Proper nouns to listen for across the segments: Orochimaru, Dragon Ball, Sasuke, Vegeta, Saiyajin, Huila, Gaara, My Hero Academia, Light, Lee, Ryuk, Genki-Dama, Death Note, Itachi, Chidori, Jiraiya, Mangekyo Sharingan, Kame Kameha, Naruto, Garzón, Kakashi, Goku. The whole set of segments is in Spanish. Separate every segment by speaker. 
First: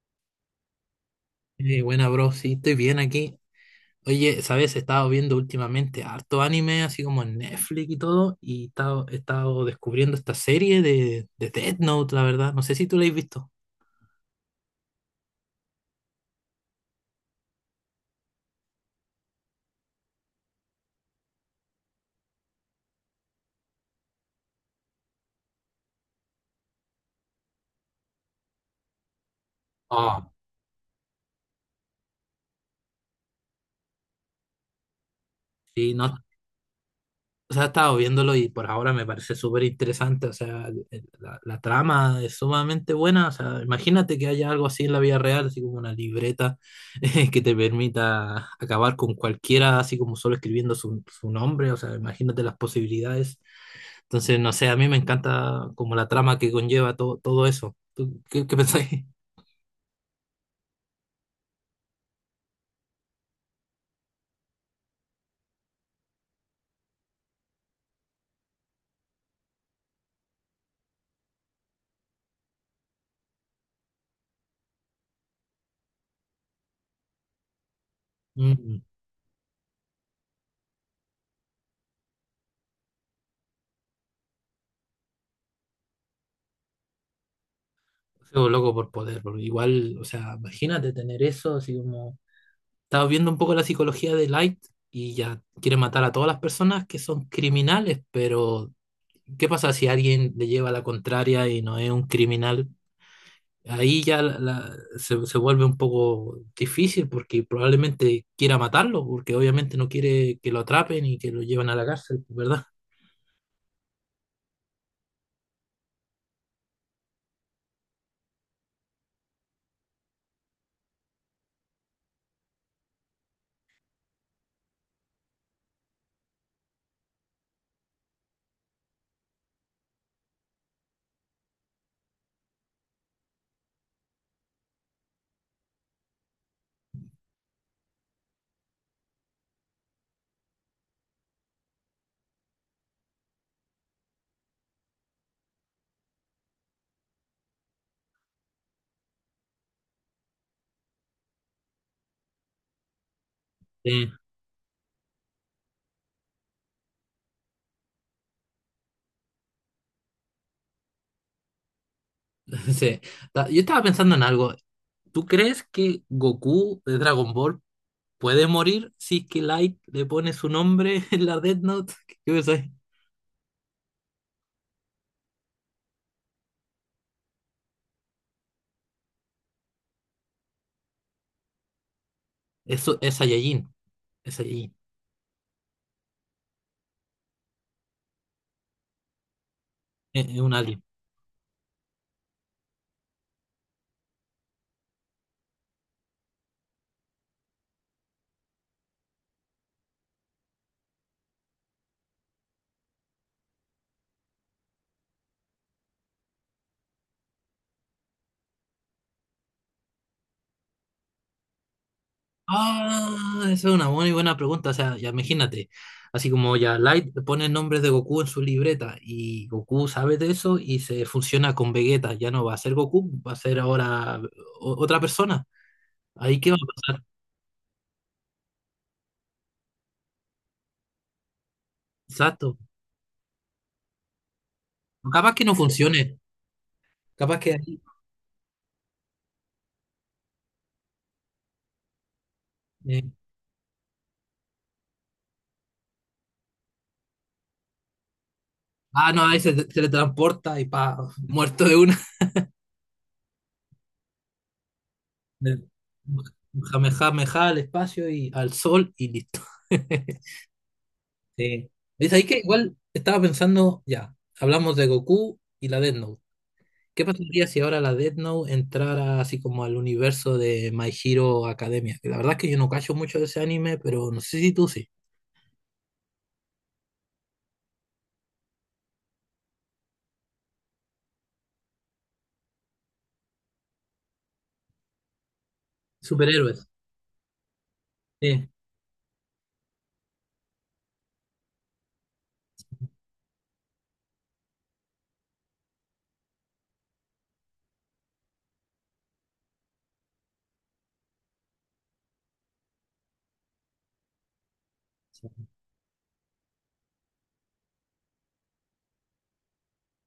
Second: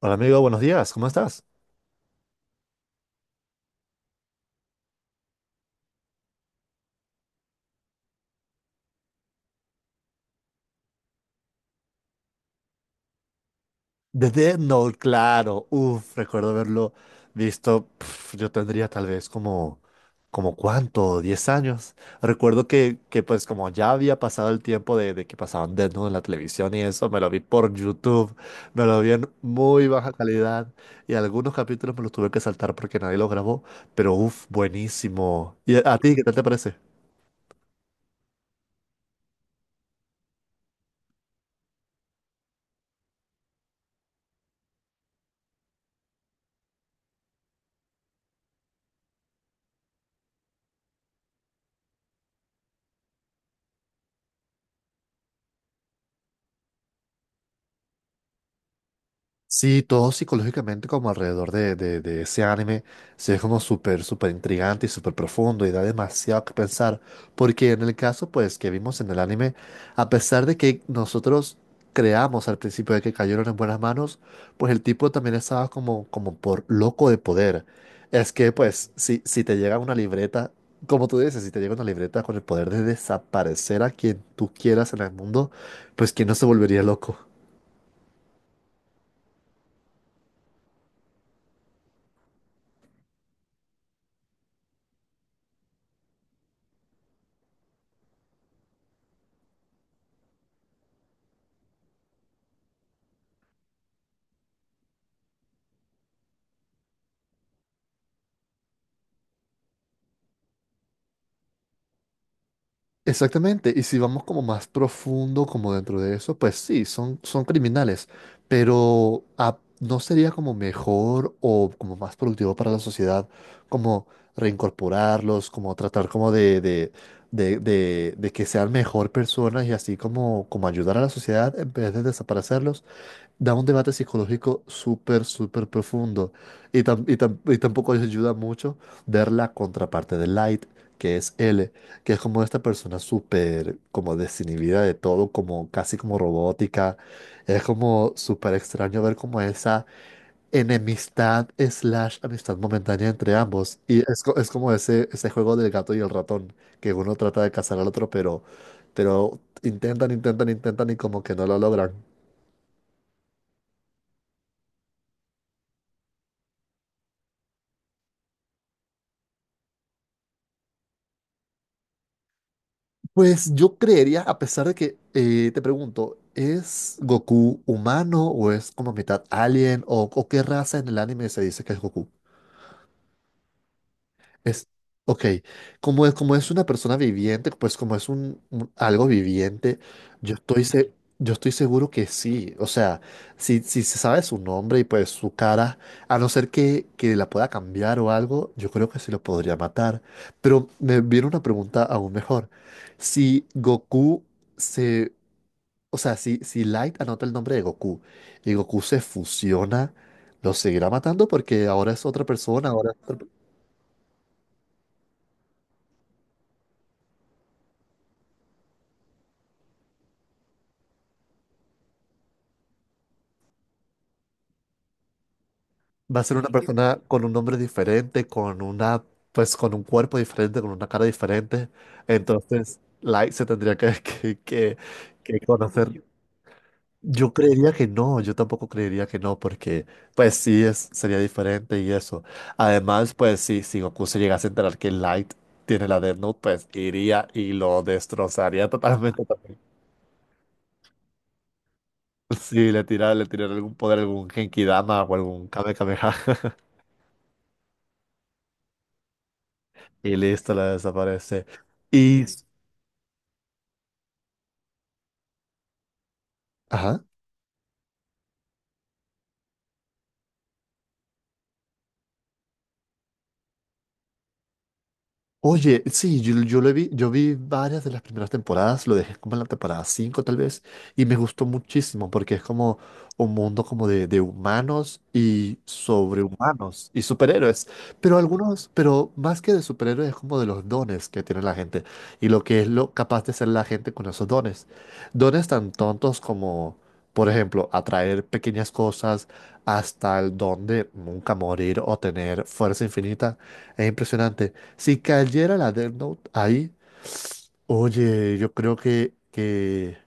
Speaker 1: Hola amigo, buenos días, ¿cómo estás?
Speaker 2: Buena, bro, sí, estoy bien aquí. Oye, ¿sabes? He estado viendo últimamente harto anime, así como en Netflix y todo, y he estado descubriendo esta serie de Death Note, la verdad. No sé si tú la has visto.
Speaker 1: The Death Note, claro. Uf, recuerdo haberlo visto. Pf, yo tendría tal vez como, como cuánto, 10 años. Recuerdo que pues como ya había pasado el tiempo de que pasaban Death Note en la televisión y eso, me lo vi por YouTube, me lo vi en muy baja
Speaker 2: Ah,
Speaker 1: calidad y algunos capítulos me los tuve que saltar porque nadie los grabó, pero uf, buenísimo. ¿Y a
Speaker 2: sí,
Speaker 1: a ti
Speaker 2: no,
Speaker 1: qué tal te parece?
Speaker 2: o sea, he estado viéndolo y por ahora me parece súper interesante. O sea, la trama es sumamente buena. O sea, imagínate que haya algo así en la vida real, así como una libreta que te permita acabar con cualquiera, así como solo escribiendo su nombre. O sea, imagínate las posibilidades. Entonces, no sé, a mí me encanta como la trama que conlleva todo, todo eso. ¿Tú qué pensáis?
Speaker 1: Sí, todo psicológicamente como alrededor de ese anime, sí es como súper, súper intrigante y súper profundo y da demasiado que pensar, porque en el caso pues que vimos en el anime, a pesar de que nosotros creamos al principio de que cayeron en buenas manos, pues el tipo también estaba como, como por loco de poder. Es que
Speaker 2: Mm,
Speaker 1: pues si te llega una libreta, como tú dices, si te llega una libreta con el poder de desaparecer a quien tú quieras en el mundo, pues ¿quién no se volvería loco?
Speaker 2: sigo loco por poder, porque igual, o sea, imagínate tener eso, así como... Estaba viendo un poco la psicología de Light y ya quiere matar a todas las personas que son criminales, pero ¿qué pasa si alguien le lleva la contraria y no es un criminal? Ahí ya se vuelve un poco difícil porque probablemente quiera matarlo, porque obviamente no quiere que lo atrapen y que lo lleven a la cárcel, ¿verdad?
Speaker 1: Exactamente, y si vamos como más profundo, como dentro de eso, pues sí, son criminales, pero ¿no sería como mejor o como más productivo para la sociedad como reincorporarlos, como tratar como de que sean mejor personas y así como, como ayudar a la sociedad en vez de desaparecerlos? Da un debate psicológico súper, súper profundo. Y tampoco les ayuda mucho ver la contraparte de Light, que es L, que es como esta persona súper, como desinhibida de todo, como casi como robótica. Es como súper extraño ver como esa enemistad slash amistad momentánea entre ambos. Y es, es como ese juego del gato y el ratón, que uno trata de cazar al otro, pero intentan y como que no lo logran.
Speaker 2: Sí. Yo estaba pensando en algo. ¿Tú crees que Goku de Dragon Ball puede morir si es que Light le pone su nombre en la Death Note? ¿Qué pensáis?
Speaker 1: Pues yo creería, a pesar de que te pregunto, ¿es Goku humano o es como mitad alien o qué raza en el anime se dice que es Goku?
Speaker 2: Eso es Saiyajin. Es
Speaker 1: Es,
Speaker 2: Saiyajin.
Speaker 1: ok, como es una persona viviente, pues como es algo viviente, yo
Speaker 2: Es un
Speaker 1: estoy,
Speaker 2: alien.
Speaker 1: se- yo estoy seguro que sí. O sea, si se sabe su nombre y pues su cara, a no ser que la pueda cambiar o algo, yo creo que sí lo podría matar. Pero me viene una pregunta aún mejor. Si Goku se… O sea, si Light anota el nombre de Goku y Goku se fusiona, ¿lo seguirá matando? Porque ahora es otra persona, ahora…
Speaker 2: Ah, esa es una muy buena pregunta. O sea, ya imagínate. Así como ya Light le pone el nombre de Goku en su libreta y Goku sabe de eso y se funciona con Vegeta. Ya no va a ser Goku, va a ser ahora otra persona.
Speaker 1: Va a ser
Speaker 2: ¿Ahí
Speaker 1: una
Speaker 2: qué va a
Speaker 1: persona
Speaker 2: pasar?
Speaker 1: con un nombre diferente, con una, pues con un cuerpo diferente, con una cara diferente.
Speaker 2: Exacto.
Speaker 1: Entonces, Light se tendría
Speaker 2: Capaz
Speaker 1: que
Speaker 2: que no funcione.
Speaker 1: conocer. Yo
Speaker 2: Capaz que
Speaker 1: creería
Speaker 2: ahí,
Speaker 1: que no, yo tampoco creería que no, porque pues sí es, sería diferente y eso.
Speaker 2: eh,
Speaker 1: Además, pues sí, si Goku se llegase a enterar que Light tiene la Death Note, pues iría y lo destrozaría
Speaker 2: no,
Speaker 1: totalmente
Speaker 2: ahí se
Speaker 1: también.
Speaker 2: teletransporta y pa, muerto de una.
Speaker 1: Sí, le tira, le tiraría algún poder, algún Genki-Dama o algún Kame Kameha
Speaker 2: Jame, meja al espacio y al sol y listo.
Speaker 1: y listo, la desaparece.
Speaker 2: Sí. Es
Speaker 1: Y
Speaker 2: ahí que
Speaker 1: sí.
Speaker 2: igual estaba pensando, ya, hablamos de Goku y la Death Note. ¿Qué
Speaker 1: Ajá.
Speaker 2: pasaría si ahora la Death Note entrara así como al universo de My Hero Academia? Que la verdad es que yo no cacho mucho de ese anime, pero no sé si tú sí.
Speaker 1: Oye, sí, yo lo vi, yo vi varias de las primeras temporadas, lo dejé como en la temporada 5 tal vez, y me gustó muchísimo porque es como un mundo como de humanos y
Speaker 2: Superhéroes.
Speaker 1: sobrehumanos y superhéroes, pero
Speaker 2: Sí.
Speaker 1: algunos, pero más que de superhéroes es como de los dones que tiene la gente y lo que es lo capaz de ser la gente con esos dones. Dones tan tontos como… Por ejemplo, atraer pequeñas cosas hasta el don de nunca morir o tener fuerza infinita es impresionante. Si cayera la Death Note ahí, oye, yo creo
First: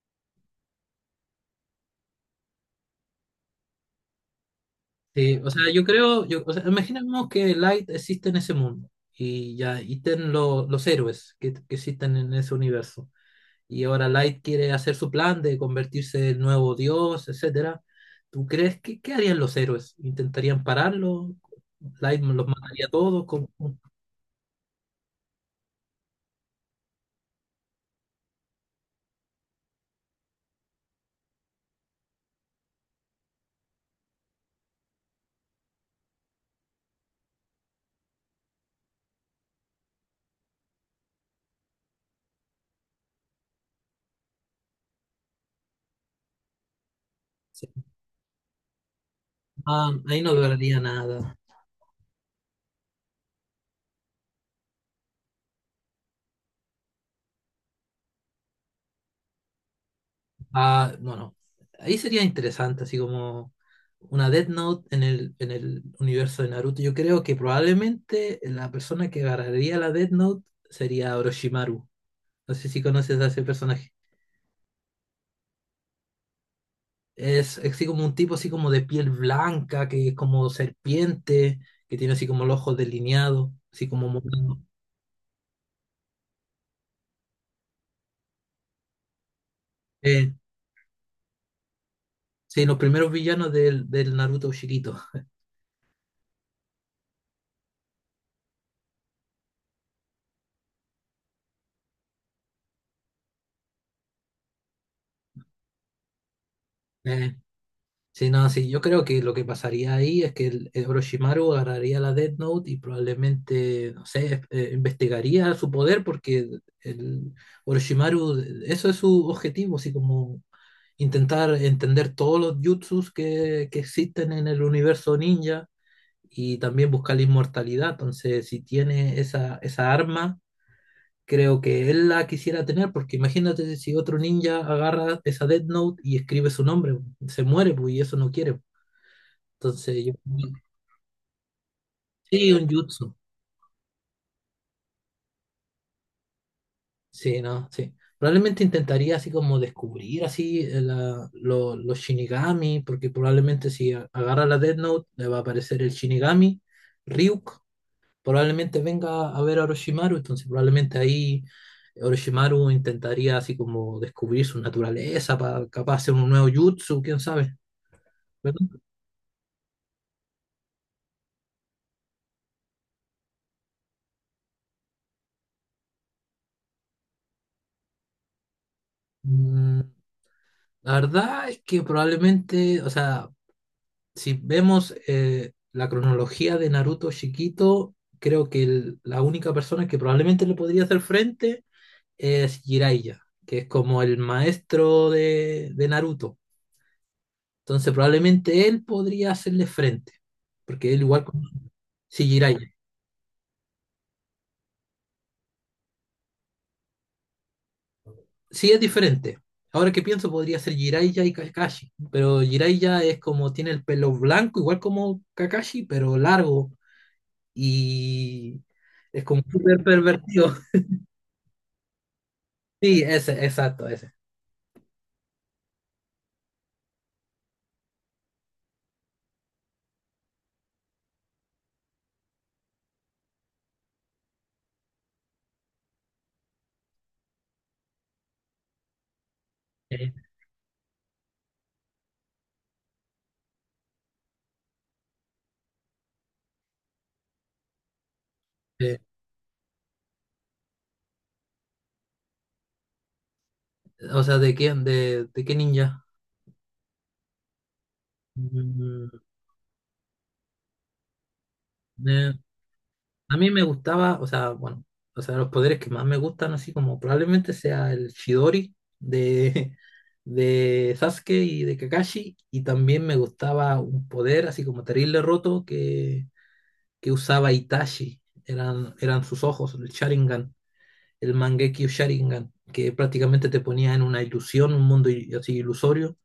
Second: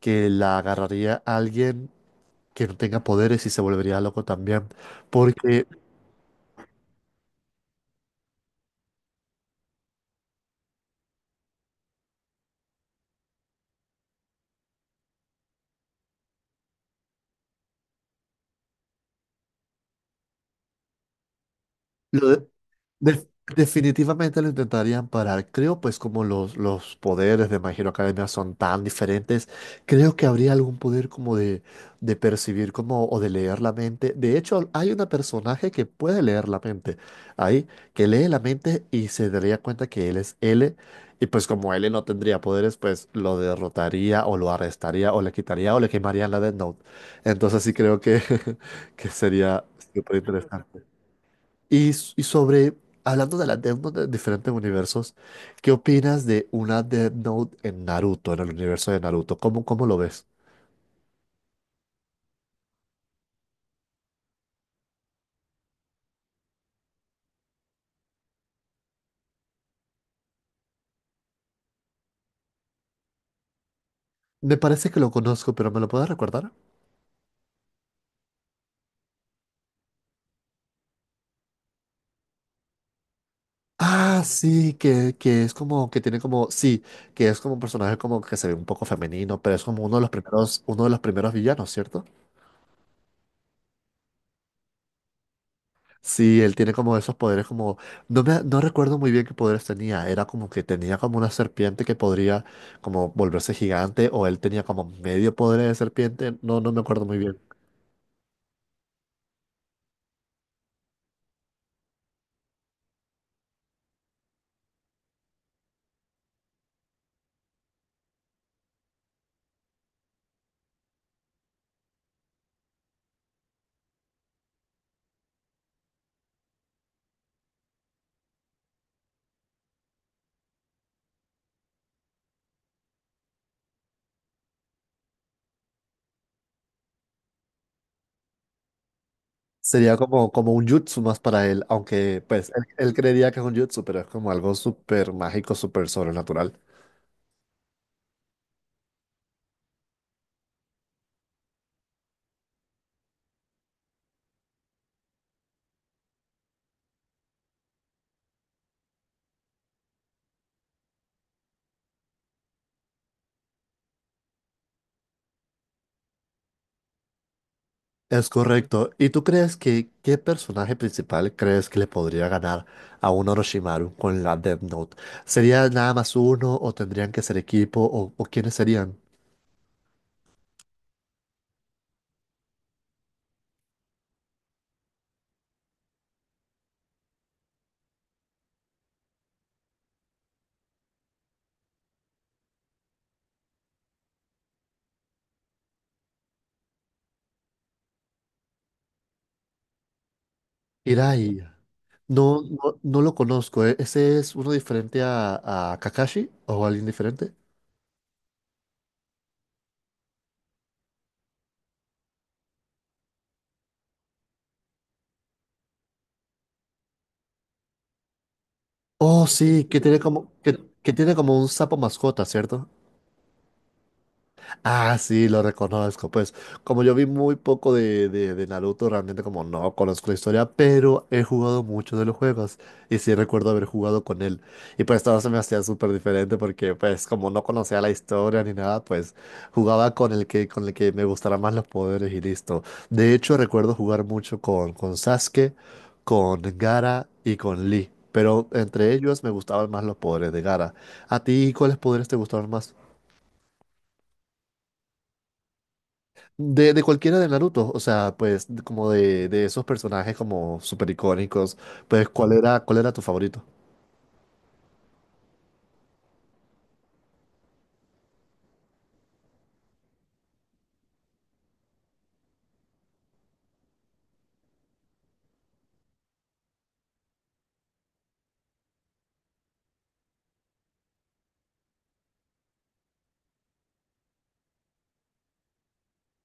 Speaker 1: que la agarraría alguien que no tenga poderes y se volvería loco también.
Speaker 2: Sí, o
Speaker 1: Porque
Speaker 2: sea, yo creo, yo, o sea, imaginemos que Light existe en ese mundo y ya y estén los héroes que existen en ese universo. Y ahora Light quiere hacer su plan de convertirse en nuevo dios, etcétera. ¿Tú crees que qué harían los héroes? ¿Intentarían pararlo? ¿Light
Speaker 1: lo
Speaker 2: los
Speaker 1: de-
Speaker 2: mataría a todos?
Speaker 1: Def-
Speaker 2: Cómo?
Speaker 1: definitivamente lo intentarían parar. Creo, pues, como los poderes de My Hero Academia son tan diferentes, creo que habría algún poder como de percibir como, o de leer la mente. De hecho, hay una personaje que puede leer la mente ahí, que lee la mente y se daría cuenta que él es L. Y pues como L no tendría poderes, pues lo derrotaría o lo arrestaría o le quitaría o le quemarían la Death Note. Entonces sí creo que sería
Speaker 2: Ah,
Speaker 1: súper
Speaker 2: ahí no lograría
Speaker 1: interesante.
Speaker 2: nada.
Speaker 1: Y sobre, hablando de las Death Note de diferentes universos, ¿qué opinas de una Death Note en Naruto, en el universo de Naruto? ¿Cómo, cómo lo ves?
Speaker 2: Ah, no, no. Ahí sería interesante, así como una Death Note en el universo de Naruto. Yo creo que probablemente la persona que agarraría la Death Note sería Orochimaru. No sé si conoces a ese personaje.
Speaker 1: Me parece que lo conozco, pero ¿me lo puedes recordar?
Speaker 2: Es así como un tipo así como de piel blanca, que es como serpiente, que tiene así como los ojos delineados, así como
Speaker 1: Ah,
Speaker 2: morado.
Speaker 1: sí, que es como, que tiene como, sí, que es como un personaje como que se ve un poco femenino, pero es como uno de los
Speaker 2: Eh,
Speaker 1: primeros, uno de los primeros villanos, ¿cierto?
Speaker 2: sí, los primeros villanos del, del Naruto chiquito.
Speaker 1: Sí, él tiene como esos poderes como… no recuerdo muy bien qué poderes tenía. Era como que tenía como una serpiente que podría como volverse gigante o él tenía como medio poder de serpiente. No, no me acuerdo muy
Speaker 2: Eh,
Speaker 1: bien.
Speaker 2: Sí, no, sí, yo creo que lo que pasaría ahí es que el Orochimaru agarraría la Death Note y probablemente, no sé, investigaría su poder porque el Orochimaru, eso es su objetivo, así como intentar entender todos los jutsus que existen en el universo ninja y también buscar la inmortalidad. Entonces, si tiene esa, esa arma, creo que él la quisiera tener porque imagínate si otro ninja agarra esa Death Note y escribe su nombre, se muere pues, y eso no quiere.
Speaker 1: Sería
Speaker 2: Entonces, yo,
Speaker 1: como, como un jutsu más para él, aunque pues
Speaker 2: sí,
Speaker 1: él,
Speaker 2: un
Speaker 1: él
Speaker 2: jutsu.
Speaker 1: creería que es un jutsu, pero es como algo súper mágico, súper sobrenatural.
Speaker 2: Sí, no, sí. Probablemente intentaría así como descubrir así los Shinigami, porque probablemente si agarra la Death Note le va a aparecer el Shinigami, Ryuk, probablemente venga a ver a Orochimaru, entonces probablemente ahí Orochimaru intentaría así como descubrir su naturaleza para capaz hacer un nuevo jutsu, quién sabe,
Speaker 1: Es
Speaker 2: ¿verdad?
Speaker 1: correcto. ¿Y tú crees que qué personaje principal crees que le podría ganar a un Orochimaru con la Death Note? ¿Sería nada más uno o tendrían que ser equipo o quiénes serían?
Speaker 2: Mm, la verdad es que probablemente, o sea, si vemos la cronología de Naruto chiquito, creo que la única persona que probablemente le podría hacer frente es Jiraiya, que es como el maestro de Naruto. Entonces probablemente él podría hacerle frente, porque él igual... con-
Speaker 1: Hirai.
Speaker 2: Sí,
Speaker 1: No,
Speaker 2: Jiraiya.
Speaker 1: no, no lo conozco. ¿Eh? ¿Ese es uno diferente a Kakashi o alguien diferente?
Speaker 2: Sí es diferente. Ahora que pienso, podría ser Jiraiya y Kakashi, pero Jiraiya es como tiene el pelo blanco, igual como Kakashi, pero largo y es
Speaker 1: Oh,
Speaker 2: como
Speaker 1: sí,
Speaker 2: súper pervertido.
Speaker 1: que tiene como un sapo mascota, ¿cierto?
Speaker 2: Sí, ese, exacto, ese.
Speaker 1: Ah, sí, lo reconozco. Pues como yo vi muy poco de Naruto, realmente como no conozco la historia, pero he jugado mucho de los juegos y sí recuerdo haber jugado con él. Y pues todo se me hacía súper diferente porque pues como no conocía la historia ni nada, pues jugaba
Speaker 2: Este,
Speaker 1: con el que me gustara más los poderes y listo. De hecho, recuerdo jugar mucho con Sasuke, con Gaara y con Lee, pero entre ellos me gustaban más los poderes de Gaara. ¿A ti cuáles poderes te gustaban más?
Speaker 2: o sea, ¿de quién? ¿De qué ninja?
Speaker 1: De cualquiera de Naruto, o sea, pues como
Speaker 2: Mm,
Speaker 1: de esos personajes como súper icónicos, pues
Speaker 2: eh,
Speaker 1: cuál era tu
Speaker 2: a
Speaker 1: favorito?
Speaker 2: mí me gustaba, o sea, bueno, o sea, los poderes que más me gustan, así como probablemente sea el Chidori de, de Sasuke y de Kakashi, y también me gustaba un poder así como terrible roto que usaba Itachi, eran, eran sus ojos, el Sharingan. El Mangekyo Sharingan, que prácticamente te ponía en una ilusión, un mundo así ilusorio,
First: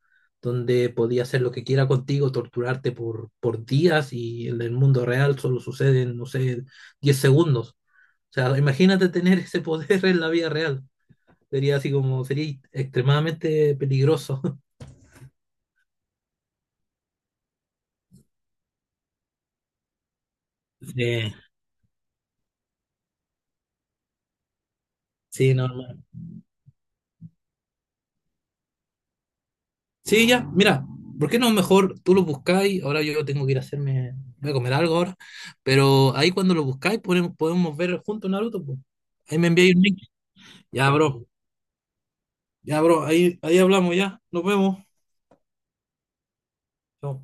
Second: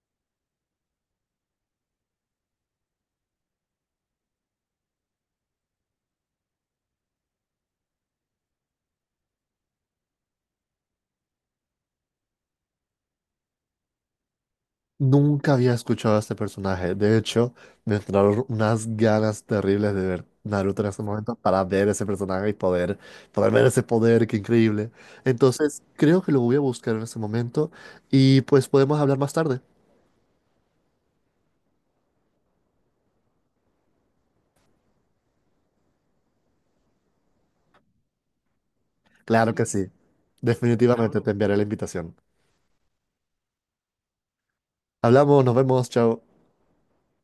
Speaker 2: donde podía hacer lo que quiera contigo, torturarte por días y en el mundo real solo suceden, no sé, 10 segundos. O sea, imagínate tener ese poder en la vida real. Sería así como, sería extremadamente peligroso.
Speaker 1: Nunca había escuchado a este personaje, de hecho, me entraron unas ganas terribles de ver Naruto en ese
Speaker 2: Sí,
Speaker 1: momento para ver ese personaje y poder, poder ver ese poder, qué increíble.
Speaker 2: sí, no,
Speaker 1: Entonces, creo que lo voy a buscar en ese momento y pues podemos hablar más tarde.
Speaker 2: sí, ya, mira, ¿por qué no mejor tú lo buscáis? Ahora yo tengo que ir a hacerme, voy a comer algo ahora, pero ahí cuando lo buscáis podemos, podemos ver juntos Naruto, pues. Ahí me
Speaker 1: Claro que
Speaker 2: enviáis un
Speaker 1: sí,
Speaker 2: link. Ya,
Speaker 1: definitivamente claro,
Speaker 2: bro,
Speaker 1: te enviaré la invitación.
Speaker 2: ya, bro, ahí, ahí hablamos, ya, nos vemos.
Speaker 1: Hablamos, nos vemos, chao.
Speaker 2: Chao.